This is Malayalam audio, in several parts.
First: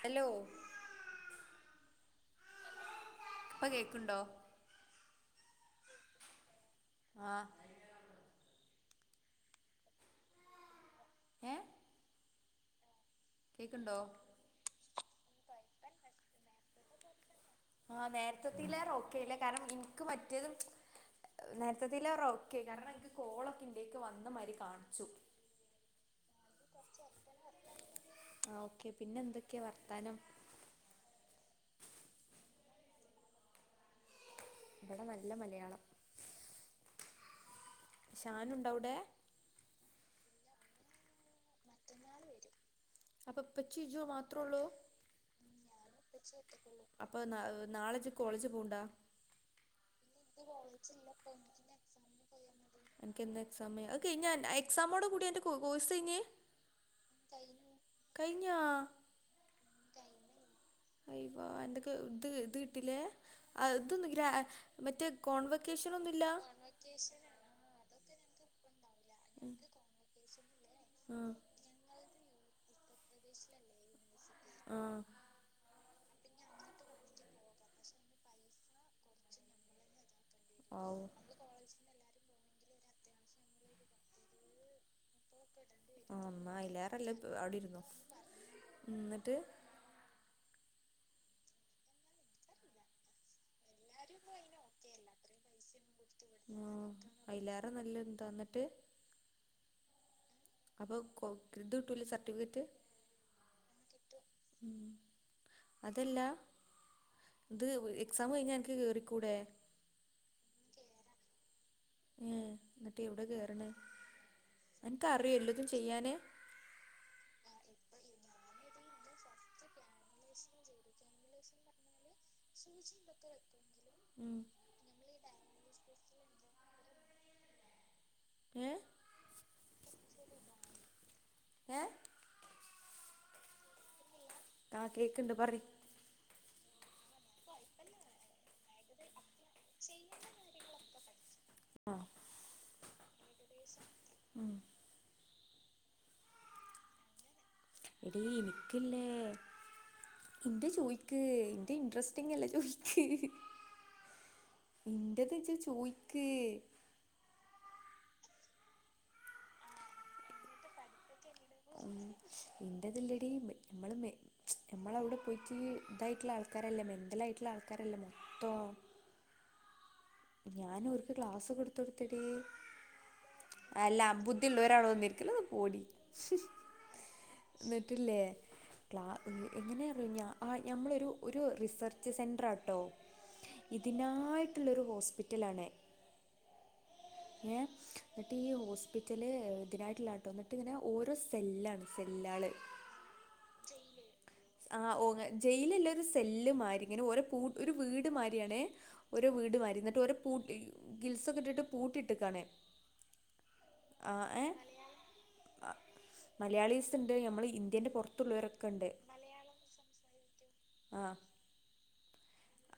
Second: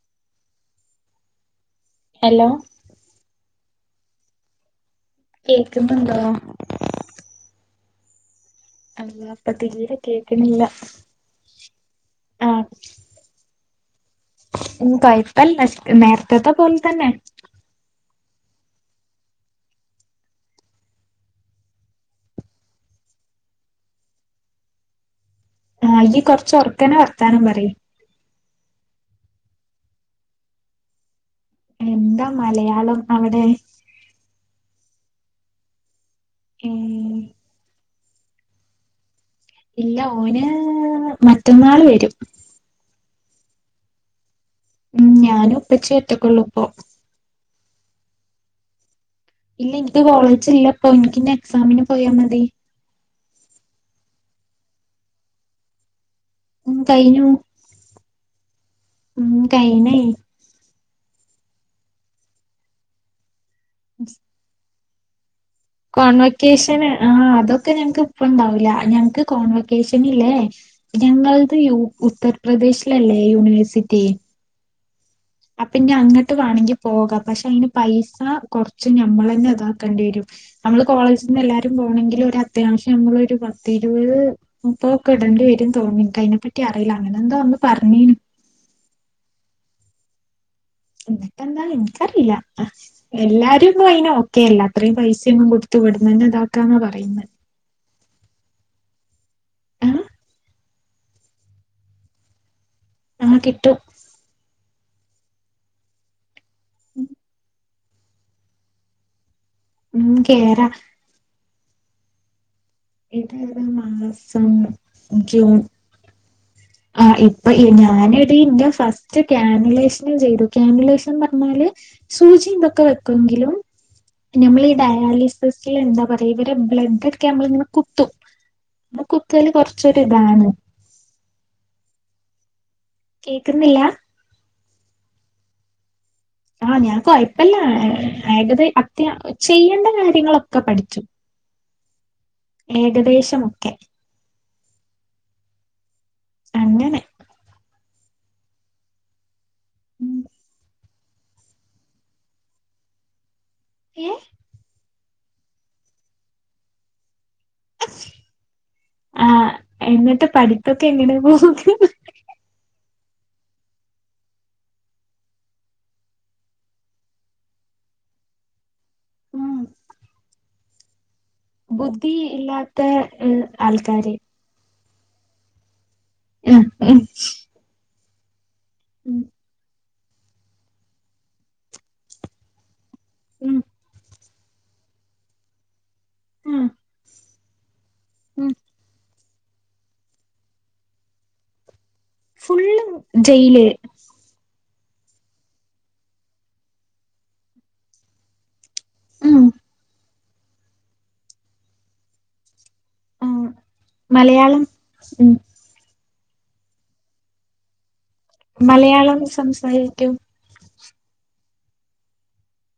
ഹലോ ഹലോ ഇപ്പോകേക്കുണ്ടോ കേക്കുന്നുണ്ടോ ആ അള്ളാ ഇപ്പോ തിരെ കേക്കണില്ല ഏ ആഹ കേക്കുണ്ടോ ഉ കെഴ് പനേരത്തത്തെ പോലെ തന്നെ ആ് നേരത്തത്തില്ലറെ ഓക്കേ ഇല്ല കാരണം എനിക്ക് മറ്റേതും നേരത്തത്തില്ല ഓക്കേ കാരണം എനിക്ക് കോളൊക്കെ ഇന്റെക്ക് വന്ന മാരി കാണിച്ചു ആ ഇയ്കൊറച്ച് ഉറക്ക നെ വർത്താനം പറി ആ ഓക്കെ പിന്നെ എന്തൊക്കെയാ വർത്താനം എന്താ മലയാളം അവിടെ ഇവിടെ നല്ല മലയാളം ഉം ഷാനുണ്ടവിടെ ഇല്ല ഓന് മറ്റന്നാള് വരും അപ്പൊ [unintelligible] ഉം ഞാനും ഇപ്പച്ചി ഒറ്റക്കൊള്ളൂ ഇപ്പൊ നാളെജ് കോളേജ് പോവ്ണ്ടാ ഇല്ല എനിക്ക് കോളേജില്ലപ്പൊ എനിക്കിനി എക്സാമിന് പോയാ മതി എനിക്ക് എന്നാ എക്സാമ് അത് കയിഞ്ഞാ എക്സമോടു കൂടി അൻ്റെ കോഴ് കോഴ്സ് കയിഞ്ഞ് ഉം കയിഞ്ഞു കയിഞ്ഞാ ഉം കയിഞ്ഞേയ് ഐവ എന്തൊക്ക് ഇത് ഇത് കീട്ടിലേ അതൊന്ന് ഗ്രാഹ് മറ്റ് കോൺവെക്കേഷന് ആ അതൊക്കെ ഞങ്ങക്ക് ഇപ്പം ഉണ്ടാവില്ല ഞ ങ്ങക്ക് കോൺവക്കേഷനില്ലേ ആ ഞങ്ങളത് യു ഉത്തർ പ്രദേശിലല്ലേ യൂണിവേഴ്സിറ്റി ആഹ് അപ്പോ പിന്നെ അങ്ങട്ട് വേണങ്കി പോകാം പക്ഷെ അയിന് പൈസ കൊറച്ച് ഞമ്മൾ തന്നെ ഇതാക്കേണ്ടി വരും നമ്മള് ഔ കോളേജിന്ന് എല്ലാരും പോണെങ്കിലൊരാ അത്യാവശ്യം നമ്മളൊരു പത്തിരുവത് മുപ്പൊക്കെ ഇടണ്ടി വരും. തോൺണു ആ ഇൻക്ക് എന്നാ അയിനെപ്പറ്റി അറിയില്ല അങ്ങനെ എന്തോ അന്ന് പറഞ്ഞീനു. ന്നിട്ട് ന്നിട്ടെന്താ ഇൻക്കറീല്ല എല്ലാരും ഇ അയിന ഓക്കേ അല്ല അത്രയും പൈസൊന്നും കൊടുത്ത വിടുന്നന്നെ ഇതാക്കാന്ന പറയുന്ന ആ ന്നിട്ട് അപ്പൊ ഇത് കിട്ടൂല സർട്ടിഫിക്കറ്റ് ആ കിട്ടും ഉം അതല്ല. ഉം അത് എക്സാം കഴിഞ്ഞാ അൻക്ക് കേറിക്കൂടെ ഉം കേറ ഏ എന്നിട്ട് എവിടെ ഇതേത് കേറണ് മാസം അനക്ക് അറിയോ ജൂൺ എല്ലതും ചെയ്യാന് ആ ഇപ്പൊ ഞാനെടീ ന്റെ ഫസ്റ്റ് കാനല [unintelligible] ന്നാല് സൂചി ഇതൊക്കെ വെക്കുങ്കിലും നമ്മളീ ഈ ഡയാലിസിസ്ള് എന്താ പറ തേവരെ ബ്ലെഡ്ഢ്ക്കെ മ്മളിങ്ങനെ കുത്തും ഏ മ്മ കുത്തല് കൊറച്വര് ട്ടിതാണ് ഏ കേക്കുന്നില്ലാ ആ കേക്ക്ണ്ട് പറയ് ആഹ് ഞാക്വായി അല്ല ഏകദേ അത്യാ ചെയ്യേണ്ട കാര്യങ്ങളൊക്കെ പഠിച്ചു ആ ഏകദേശമൊക്കെ ഉം. അങ്ങനെ എടീ ഇനിക്കില്ലേ. ഇന്റെ ചോയ് ക്ക് ഇൻ്റെ ഇൻട്രസ്റ്റിങില്ല ജോയ്ക്ക്. ഏ എൻ്റത്ച്ച് ചോയ്ക്ക് ആ്ചിആ എന്നിട്ട് പഠിപ്പൊക്കെ എങ്ങനെ പോ ഉംചി എൻ്റതില്ലേടി മേ മ്മള് മേ ഞമ്മളവിടെ പോയിട്ട് ഇതായിട്ട്ള്ള ആൾക്കാരല്ലേ മെൻ്റലായിട്ടുള്ള ആൾക്കാരല്ലേ മൊത്തോം ഉം ഞാന് ഒരു ക്ലാസ് കൊടുത്തടുത്ത ബുദ്ധി ഡി ഇല്ലാത്ത ഏഹ് അല്ല ആൾക്കാര് ബുദ്ധിള്ളവരാണോ നിരിക്കലത് പോടി [unintelligible] ട്ടില്ലെ ക്ലാ ഉം നി എങ്ങനെയാ ഞാ ആ ഞമ്മളൊരു ഒരു റിസർച്ച് സെൻ്ററാട്ടോ ഉം ഇതിനായി ത്തിലൊരു ഹോസ് പ്പിറ്റലാണേ മം ഏ അതി ഹോസ്പി റ്റല് ഇതിനായിട്ടുള്ള ആട്ടോ എന്നിട്ട് ഇങ്ങനെ ഓരോ സെല്ലാണ് സെല്ലാള് ഫുള്ളും ജയില് ആ ഓ ജയിലല്ല ഒരു സെല്ല് മാരി ഇങ്ങനെ ഓ ഒരു വീട് മാരിയാണേ ഒരു ഉം വീട് മാതിരി ഇന്നട് ഒരു പൂട്ടി ഗിൽസൊക്കെട്ടിട്ട് പൂട്ടിട്ടക്കാണേ മം മലയാളം മം മലയാളീസ് ഇണ്ട് ഞമ്മള് ഇന്ത്യന്റെ പൊറ പുറത്ത് ഉള്ളോരൊക്കെ ഉണ്ട് മലയാളം സംസാരിക്കും ആ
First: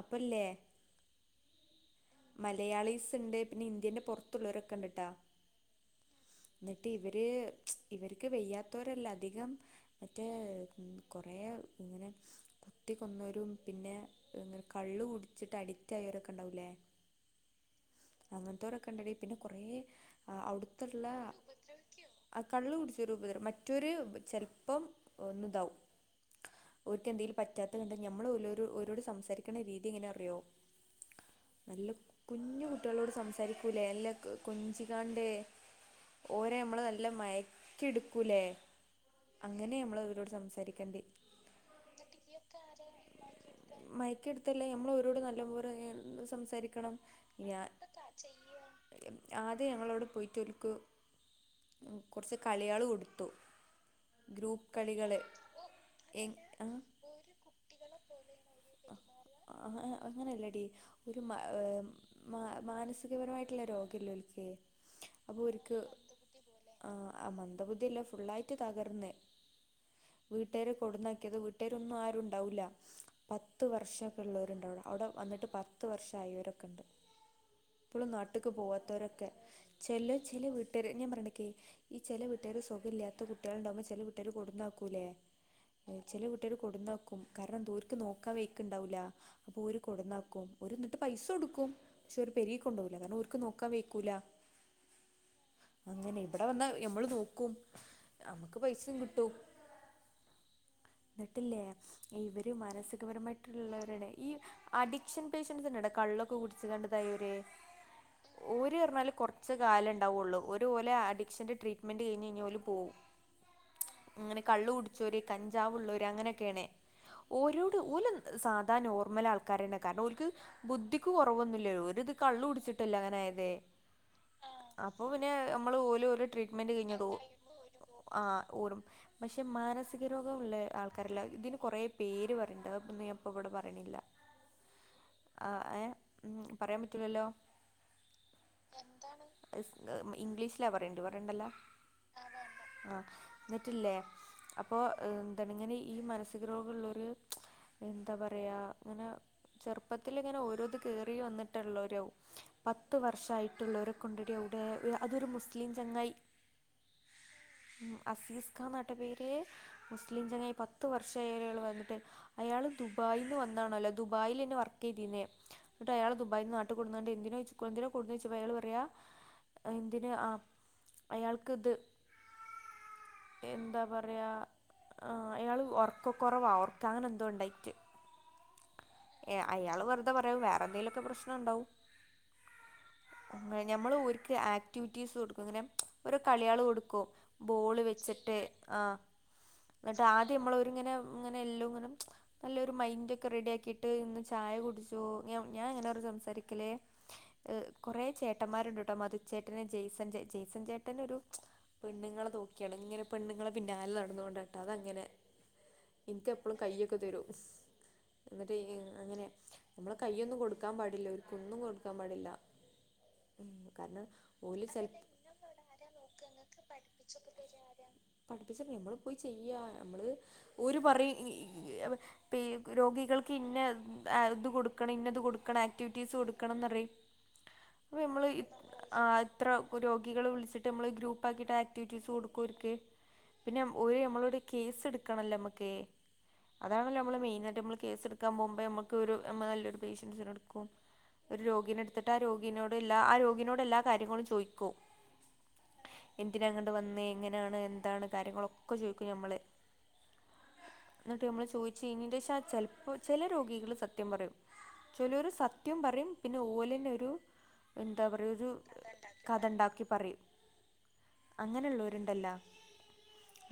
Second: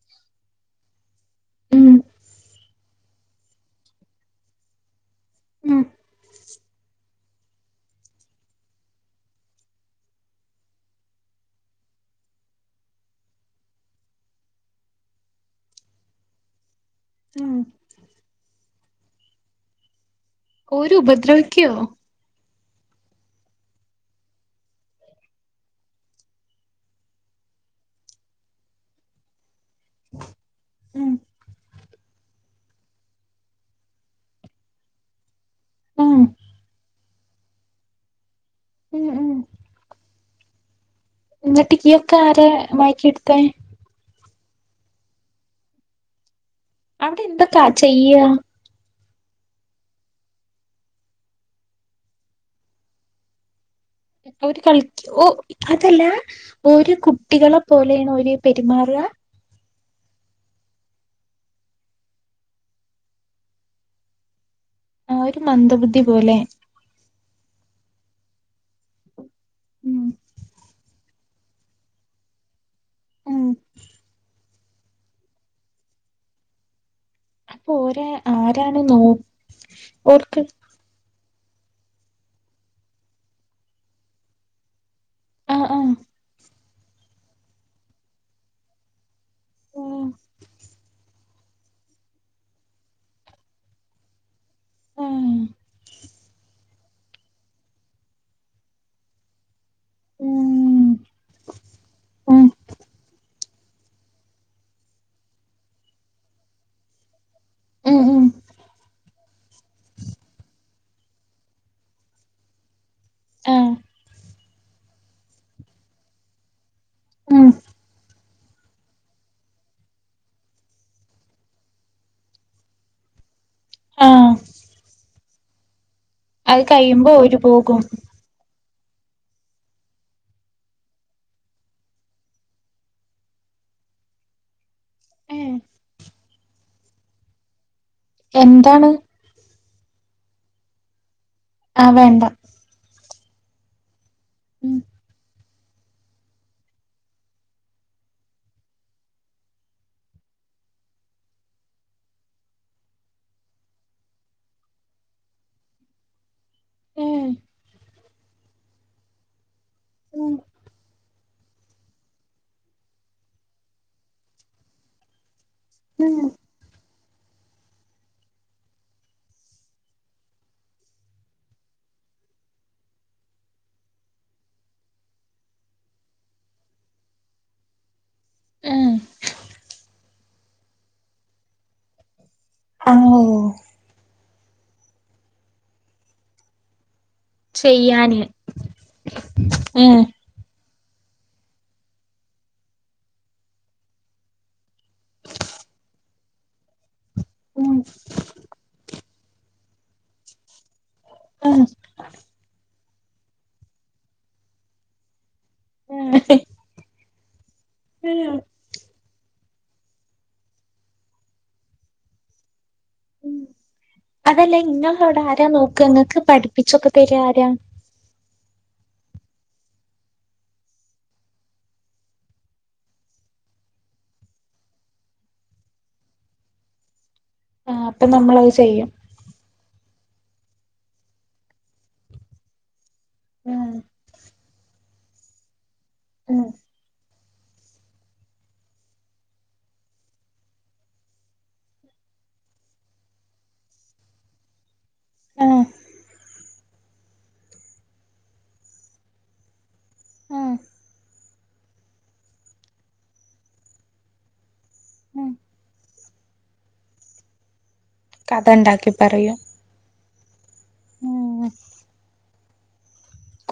അപ്പഠ ല്ലേ ഉമ് മലയാളീസ് ഇണ്ട് പിന്നെ ഇന്ത്യന്റെ പൊറത്തുള്ളവരൊക്കെ ഉണ്ട് ട്ടാ ഉം എന്നിട്ട് ഇവര് ഇവർക്ക് വെയ്യാത്തവരല്ല അധികം മറ്റേ കൊറയ ഇങ്ങനെ കുത്തി കൊന്നവരും പിന്നെ കള്ള് കുടിച്ചിട്ട് അഡിക്റ്റ് ആയവരൊക്കെ ഉണ്ടാവൂലേ ഉം അങ്ങനത്തോരൊകേ ഉണ്ടടീ പിന്നെ കൊറെ ഓരുപദ്രവിക്കോ കള്ള് കുടിച്ചരുപതരം മറ്റൊരു ചെലപ്പം ഒന്ന് ഇതാവും ഒർക്ക് എന്തെങ്കിലും പറ്റാത്തത്ണ്ടെങ്കിൽ ഞമ്മൾരോട് സംസാരി ക്കണ രീതി എങ്ങനെ അർയോ ഉം നല്ല കുഞ്ഞ് കുട്ടികളോട് സംസാരിക്കൂല്ലേ നല്ല കൊഞ്ചികാണ്ട് ഉം ഓരേ മ്മള് ന നല്ല മയക്കിയേടുക്കൂലേ ഉം ഉം അങ്ങനെ നമ്മള് ഇവരോട് സംസാരിക്യാണ്ടേയ് എന്നിട്ട് കീ ഒക്കെ ആരാ മയക്കി എടുത്തേ തല്ലെ നമ്മള് അവരോട് നല്ലപോലെ സംസാ രിക്കണം അവിടെ എന്തൊക്കാ ഞാൻ ചെയ്യാ [unintelligible] ആദ്യം ഞങ്ങളവിടെ പോയിട്ടൊർക്കു കൊറച്ച് കളികള് കൊടുത്തു ഓര് ഗ്രൂപ്പ് കളിക്ക് കളികള് ഓ അതല്ല എ ആ ഓര് കുട്ടികളെ പോലേണോ? പെരുമാറാ ആഹ് അങ്ങനല്ലടി ഒരു മാഹ് മാ മാനസികപരമായിട്ടുള്ള രോഗല്ലേ ഒലിക്ക് ആ അപ്പൊ ഒരു ഒര്ക്ക് മന്ദബുദ്ധി പോലെ ആഹ് ആ മന്ദ ബുദ്ധില്ലോ ഫുള്ളായിറ്റ് തകർന്നെ ഉം വീട്ടാര് കൊടന്നാക്കിയത് വീട്ടാരൊന്നും ആരും ഉണ്ടാവൂല്ല ഉം പത്ത് വർഷൊക്കെ ഉള്ളവരുണ്ടവിടെ അവിടെ വന്നിട്ട് പത്ത് വർഷായി ഇവരൊക്കെ ഉണ്ട് അപ്പൊ ഓരെ ഇപ്പളും നാട്ട്ക്ക് ആരാണ് നോക്ക പോവാത്തവരൊക്കെ ചെല ഓർക്ക് ചില വീട്ടുകാര് ഞാൻ പറേണ ഈ ചെല വിട്ട്കാര് സുഖോല്ലാത്ത കുട്ടികളുണ്ടാവുമ്പോ ചെല വീട്ടാര് കൊടുന്നാക്കും വുലെ ആഹ് ആഹ് ചെല വീട്ടാര് കൊടുന്താക്കും കാരണം ദൂർ നോക്കാൻ വയ്ക്കണ്ടാവൂല്ല അപ്പൊ ഓരു ഉം കൊടന്നാക്കും ഒരു എന്നിട്ട് പൈസ കൊടുക്കും പക്ഷെ ഒരു പെരിക്കു കൊണ്ടകൂല കാരണം ഓർക്ക് നോക്കാൻ വക്കൂല ആഹ് അങ്ങനെ ഇവിടെ വന്നാ നമ്മള് നോക്കും നമ്മുക്ക് പൈസേം കിട്ടും ഉം എന്നിട്ടില്ലേ ഉം ഇവര് മാനസികപരമായി ള്ളവരുടെ ഈ അഡിക്ഷൻ പേഷ്യൻസിന്റെ കള്ളൊക്കെ കുടിച്ച കണ്ടതായിവര് ഉം ഉം ഓരേ ർഞാല് കുറച്ച് കാലൊണ്ടാവുള്ളൂ. ഒരുപോലെ അഡിക്ഷൻന്റെ ട്രീറ്റ്മെന്റ് കഴിഞ്ഞഴിഞ്ഞ ഓല് പോവു ആഹ്. അങ്ങനെ കള്ള് കുടിചോര് കഞ്ച ജാവുള്ളൂര് അങ്ങനൊക്കെണ്. ഉം ഓരോട് ഓല് സാധാ നോർമൽ ആൾക്കാരാണ് കാരണം ഓൽക്ക് ബുദ്ധിക്ക് കുറവൊന്നില്ലല്ലോ ഒരിത് കള്ള് കുടിച്ചിട്ടല്ലോ അങ്ങനയത്. ആഹ്. അപ്പൊ പിന്നെ ഞമ്മള് ഓല് അത് ട്രീറ്റ്മെൻറ് കഴിഞ്ഞതോ കഴിയുമ്പോ ഓര് പോകും [unintelligible] ആ ഓ [unintelligible] പക്ഷെ മാനസിക രോഗമുള്ള ആൾക്കാരല്ല ഇതിന് കൊറേ പേര് പറയണ്ട് അതിന്നിപ്പോ ഞാ ഇവിടെ പറയണില്ല. ആ ഏഹ് എ ഉം പറയാൻ പറ്റൂല്ലല്ലോ. എന്താണ്. ഇംഗ്ലീഷിലാ പറയേണ്ട് പറ ഇണ്ടല്ലോ ആഹ് വേണ്ട ആഹ്. എന്നിട്ടില്ലേ ഉം അപ്പോൾ എന്താണ് ഇങ്ങനെ ഈ മനസ്സിക രോഗമുള്ളൊരു എന്താ പറയാ ഇങ്ങനെ ചെറുപ്പത്തി ഇങ്ങനെ ഓരോത് കേയറി വന്നിട്ടുള്ളവരകവും പത്ത് വർഷയിട്ടുള്ളവരെ കൊണ്ടടി അവിടെ അതൊരു മുസ്ലിം ചങ്ങായി ഉം അസീസ് ഖാൻ എന്നട്ട പേര് മുസ്ലിം ഉം ചങ്ങായി പത്ത് വർഷം രികൾ വന്നിട്ട് അയാൾ ദുബായിൽ നിന്ന് വന്നാണല്ലോ ദുബായിൽ എന്നന്നെ വർക്ക് ചെയ്തിന്നേ എന്നിട്ട് അയാള ഉം ദുബായി്ന്ന് നാട്ടി കൊണ്ടുവന്നിട്ടു എന്തിനെ എന്തിന കൊന്ന് വെച്ചയാ പറയാ എന്തിന് ആ അയാൾക്ക് ഇത് എന്താ പറയാ ആ അയാള് ഉർക്കൊ കൊറവാ ഉറക്ക അങ്ങനെ എന്തോ ഉണ്ടായിട്ട് ഏഹ് ഏ അയാള് പറ എന്താ പറയാ വേറെന്തേലുമൊക്കെ പ്രശ്നം ഉണ്ടാവും ആഹ് ഓഹ് ഞമ്മൾ ഊര് ആക്ടിവിറ്റീസ് കൊടുക്കും അങ്ങനെ ഓരോ കളികൾ കൊടുക്കും ബോള് ചെയ്യാന് വെച്ചിട്ട് ആ ഏഹ് എന്നിട്ട് [inaudible] രിങ്ങനെ ഇങ്ങനെ എല്ലാം ഇങ്ങനെ നല്ലൊരു മൈൻഡ് ഒക്കെ റെഡി ആക്കിയിട്ട് ഇന്ന് ചായ കുടിച്ചു ഞാൻ ഇങ്ങനെ സംസാരിക്കലേ ഉം കുറെ ചേട്ടന്മാരുണ്ട്ട്ടോ മധു ചേട്ടൻ ജയ്സൺ ജയ്സൺ ചേട്ടൻ ചേട്ടനൊരു ആഹ് പെണ്ണുങ്ങളെ നോക്കിയാണ് ഇങ്ങനെ പെണ്ണുങ്ങളെ പിന്നാലെ അതോണ്ടാട്ടാ അതാ അങ്ങനെ ഏഹ് എനിക്കെപ്പളും കയ്യൊക്കെ തരും ഏഹ് എന്നിട്ട് അങ്ങനെ നമ്മള് കയ്യൊന്നും കൊടുക്കാൻ പാടില്ല ഒന്നും കൊടുക്കാൻ പാടില്ല ഉം കാരണം അതല്ല ഓല് സ്ഥലത്ത് ഇങ്ങളവിടെ ആരാ നോക്കാ ഇങ്ങക്ക് പഠിപ്പിച്ചൊക്കെ തരാ ആരാ [unintelligible] നമ്മള് ഒരു പറി രോഗികൾക്ക് ഇന്ന ഇത് കൊടുക്കണം ഇന്നത് കൊടുക്കണം ആക്ടിവിറ്റീസ് കൊടുക്കണംന്ന് പറയും ആഹ് അപ്പൊ നമ്മള് നമ്മളത് ചെയ്യും ഇത്ര രോഗി കുട്ടികൾ വിളിച്ചിട്ട് നമ്മള് ഗ്രൂപ്പ് ആകീട്ട് ആക്ടിവിറ്റീസ് കൊടുക്കും അവർക്ക് പിന്നെ ഉം ഒര് നമ്മളോട് കേസ് എട് ക്കണല്ലമുക്കെ ഉം അതാണല്ലോ നമ്മള് മെയി എന്നിട്ട് നമ്മള് കേസെടുക്കാൻ പോകുമ്പോ നമുക്ക് ഒരു നല്ലൊരു പേഷ്യൻസിനെ എടുക്കും ഒരു രോഗീനെ എടുത്തിട്ട് ആ രോഗിനോട് എല്ലാ ആ രോഗിനോടെല്ലാ കാര്യങ്ങളും ചോദിക്കും ആഹ് എന്തിന ഇങ്ങോട്ട് വന്നെ എങ്ങനാണ് എന്താണ് കാര്യങ്ങളൊ ഒക്കെ ചോദിക്കും ഞമ്മള് അഹ് എന്നിട്ട് നമ്മൾ ചോദിച്ചു [unintelligible] ചെലപ്പോ ചെല രോഗികള് സത്യം പറയും ഉം ചെലൊരു സത്യം പറയും പിന്നെ ഓലിനൊരു എന്താ പറയു കഥ ഒരു ഇണ്ടാക്കി പറയും ഉം അങ്ങനെയുള്ളോരുണ്ടല്ലോ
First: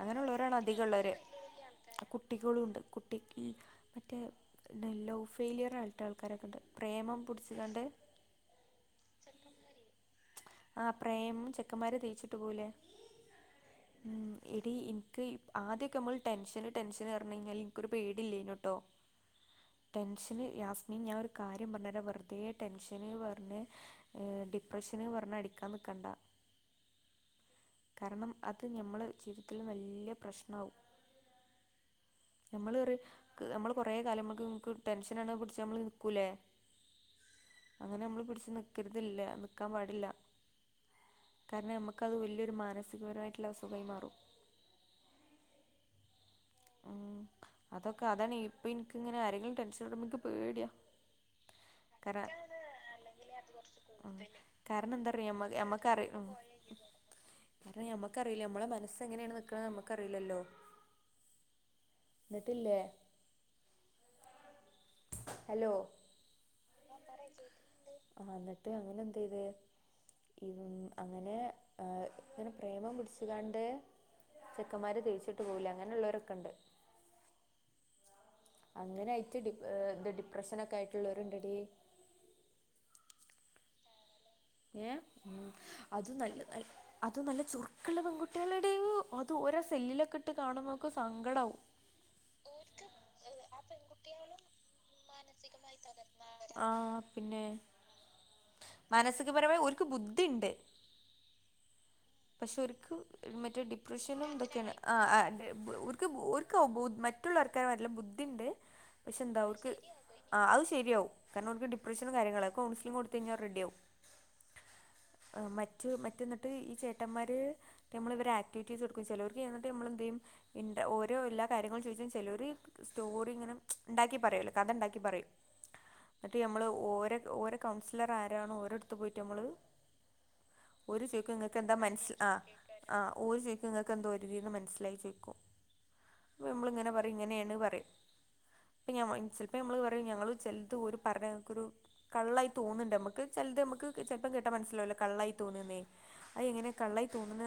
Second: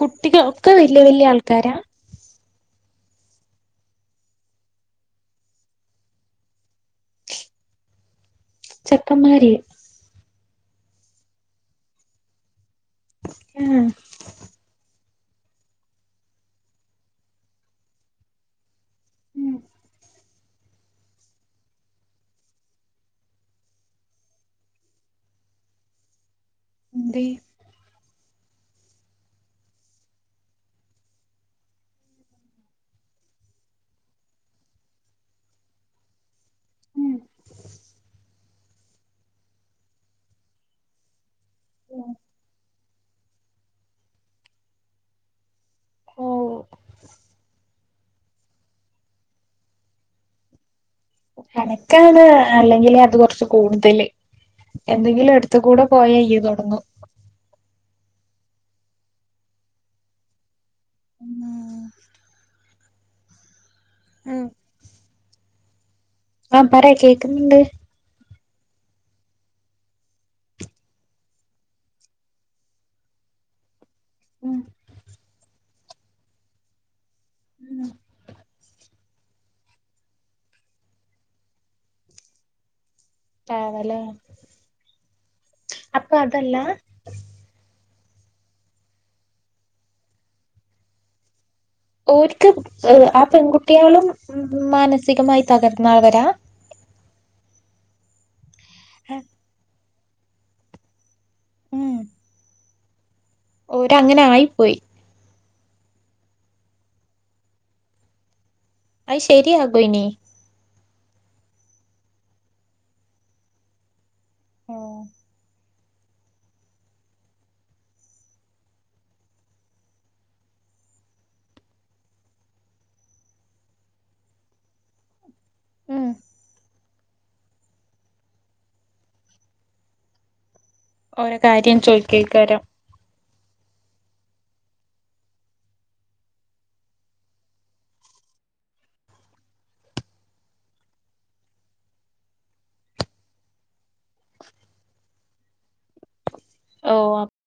കുട്ടികൾ ഒക്കെ വല്യ അധികമുള്ളവര് വല്യ ആൾക്കാരാ കുട്ടികളുണ്ട് ട്ടിക്കി മറ്റേ നെല്ലോഫെയ്‌ലിയർ ആയിട്ട ആൾക്കാരൊക്കെ ഉണ്ട് പ്രേമം പുടിച്ചികണ്ട് ചെക്കൻമാരി ആ പ്രേം ചെക്കന്മാര് തേച്ചിട്ട് പോവുലേ ആഹ് മ് എടി ഇ ക്കി ആദ്യൊക്കെ നമ്മൾ ടെൻഷന് ടെൻഷന് കാരണം ഇനി എനിക്കൊരു പേടില്ലേനുട്ടോ ടെൻ യാസ്മൻ ഞാനൊ ഒരു കാര്യം പറഞ്ഞ വെറുതെ ടെൻഷന് പറ പ്രശ്ന പറഞ്ഞാ അടിക്കാൻ നിൽക്കണ്ട എന്തെ കാരണം അത് നമ്മെ ജീവിതത്തി നല്ല പ്രശ്നമാവും നമ്മൾ നമ്മള് കൊറെ കാലങ്ങക്ക് ടെൻഷനാണ് പിടിച്ച് നമ്മള് നിക്കൂലേ അങ്ങനെ നമ്മള് പിടിച്ച് നിക്കരുതല്ല ആക്കാൻ പാടില്ല കാരണം നമുക്ക്ത് വലിയൊരു മാനിക മുഴുവനായിട്ടുള്ള അസുഖായി മാറും ഓ ഉം അതൊക്കെ അതാണ് ഇപ്പ എനിക്കിങ്ങനെ ആരെങ്കിലും ടെൻഷനിടുമ്പോ ൻക്ക് പേടിയാ എനക്കാണ് കാരണം അല്ലെങ്കിലേ അത് കൊറച്ച് കൂടുതല്. കാരണം എന്താറിയോ എന്തെങ്കിലും നമ്മ അടുത്ത് കൂടെ നമ്മക്കറി പോയ ഇയ്യ് തുടങ്ങും എനക്കറിയില്ല അറിയില്ല ഞമ്മളെ മനസ്സ് എങ്ങനെയാണ് നിക്കണ് നമുക്ക് അറിയില്ലല്ലോ ഉം എന്നിട്ടില്ലേ ആ ഹലോ ആ പറയ്‌ കേക്ക്ന്ന്ണ്ട് ആ എന്നിട്ട് അങ്ങനെ എന്ത് ചെയ്ത് ഇങ് അങ്ങനെ ഏ ഇങ്ങനെ പ്രേമം പിടിച്ച് ക്കാണ്ട് ചെക്കന്മാര് തേച്ചി ട്ട് പോകൂലെ അങ്ങനെ ഉള്ളോരൊക്കെ ഉണ്ട് ഉം അങ്ങനെ ആയിറ്റ് ഡി ഏ ഡിപ്രഷനൊക്കെ ആയിട്ടുള്ളോരുണ്ടടി ആണല്ലേ എ അത് അപ്പൊ നല്ല അതല്ല നല്ല അത് നല്ല ചുർ ക്ക്ള്ള പെൺകുട്ടിയേളടീ അത് ഓരോ സെല്ലിലൊക്കെ ഇട്ട് കാണുമ്പോ നമുക്ക് സങ്കടാവും. ട്ട്യാളും മന നസികമായി തകർന്നവരാ? ആഹ് പിന്നെ മാനസികപരമായി ഒരു ബുദ്ധിയുണ്ട് ചെലർക്ക് മറ്റേ ഡിപ്രഷനും ഓരങ്ങനെ മറ്റ് എന്തൊക്കെയാണ് ആയിപ്പോയി ആഹ് ഓർക്ക് ഓർക്ക് മറ്റുള്ളർക്ക് നല്ല ബുദ്ധിണ്ട് പക്ഷെ അത് എന്താ അവർക്ക് ശരിയാകും ഇനി ആ അത് ശരിയാവും കാരണം അവർക്ക് ഡിപ്രഷനും കാര്യങ്ങളുമാ അപ്പോ കൗൺസിലിങ് കൊടുത്ത് കഴിഞ്ഞാൽ റെഡിയാവും ആഹ് മറ്റ് മറ്റ് എന്നിട്ട് ഈ ചേ ചേട്ടന്മാര് നമ്മൾ ഇവരെ ആക്ടിവിറ്റീസ് പഠിപിചാലോ ഇവവർക്ക് ചെന്നിട്ട് നമ്മൾ എന്ത്ചെയ്യും ഓരോ എല്ലാം കാര്യങ്ങളും ചോദിച്ചാൽ ചിലോര് സ്റ്റോറി ഇങ്ങനെ ഇണ്ടാക്കി പോയല്ലോ കഥ ഇണ്ടാക്കി പറയും ഉം എന്നിട്ട് നമ്മള് ഓ ഓരോ കൗൺസിലർ ആരാണോ ഓരോടുത്ത് പോയിട്ട് നമ്മള് ഒരു [unintelligible] ര്യം ചോയിക്കെക്കാരം ഓര് ചോയിക്കും ങ്ങക്ക് എന്തോ ഓരെതിന്ന് മനസ്സിലായി ചോയിക്കും പ്പ മ്മളിങ്ങനെ പറയും ഇങ്ങനേണ് പറയും പ്പ ഞമ്മ ചെലപ്പ മ്മൾ പറയും ഞമ്മള് ചെല്ത് ഓര് പറഞ്ഞത് ക്കൊരു കള്ളായി തോന്ന്ന്ന്ണ്ട് മ്മക്ക് ചെല്ത് മ്മക്ക് ചെൽപ്പം കേട്ടാ മനസ്സിലാവൂലെ കള്ളായി തോന്ന്ന്ന് അയാ എങ്ങനെ കള്ളായി ഓ തോന്ന്ണ്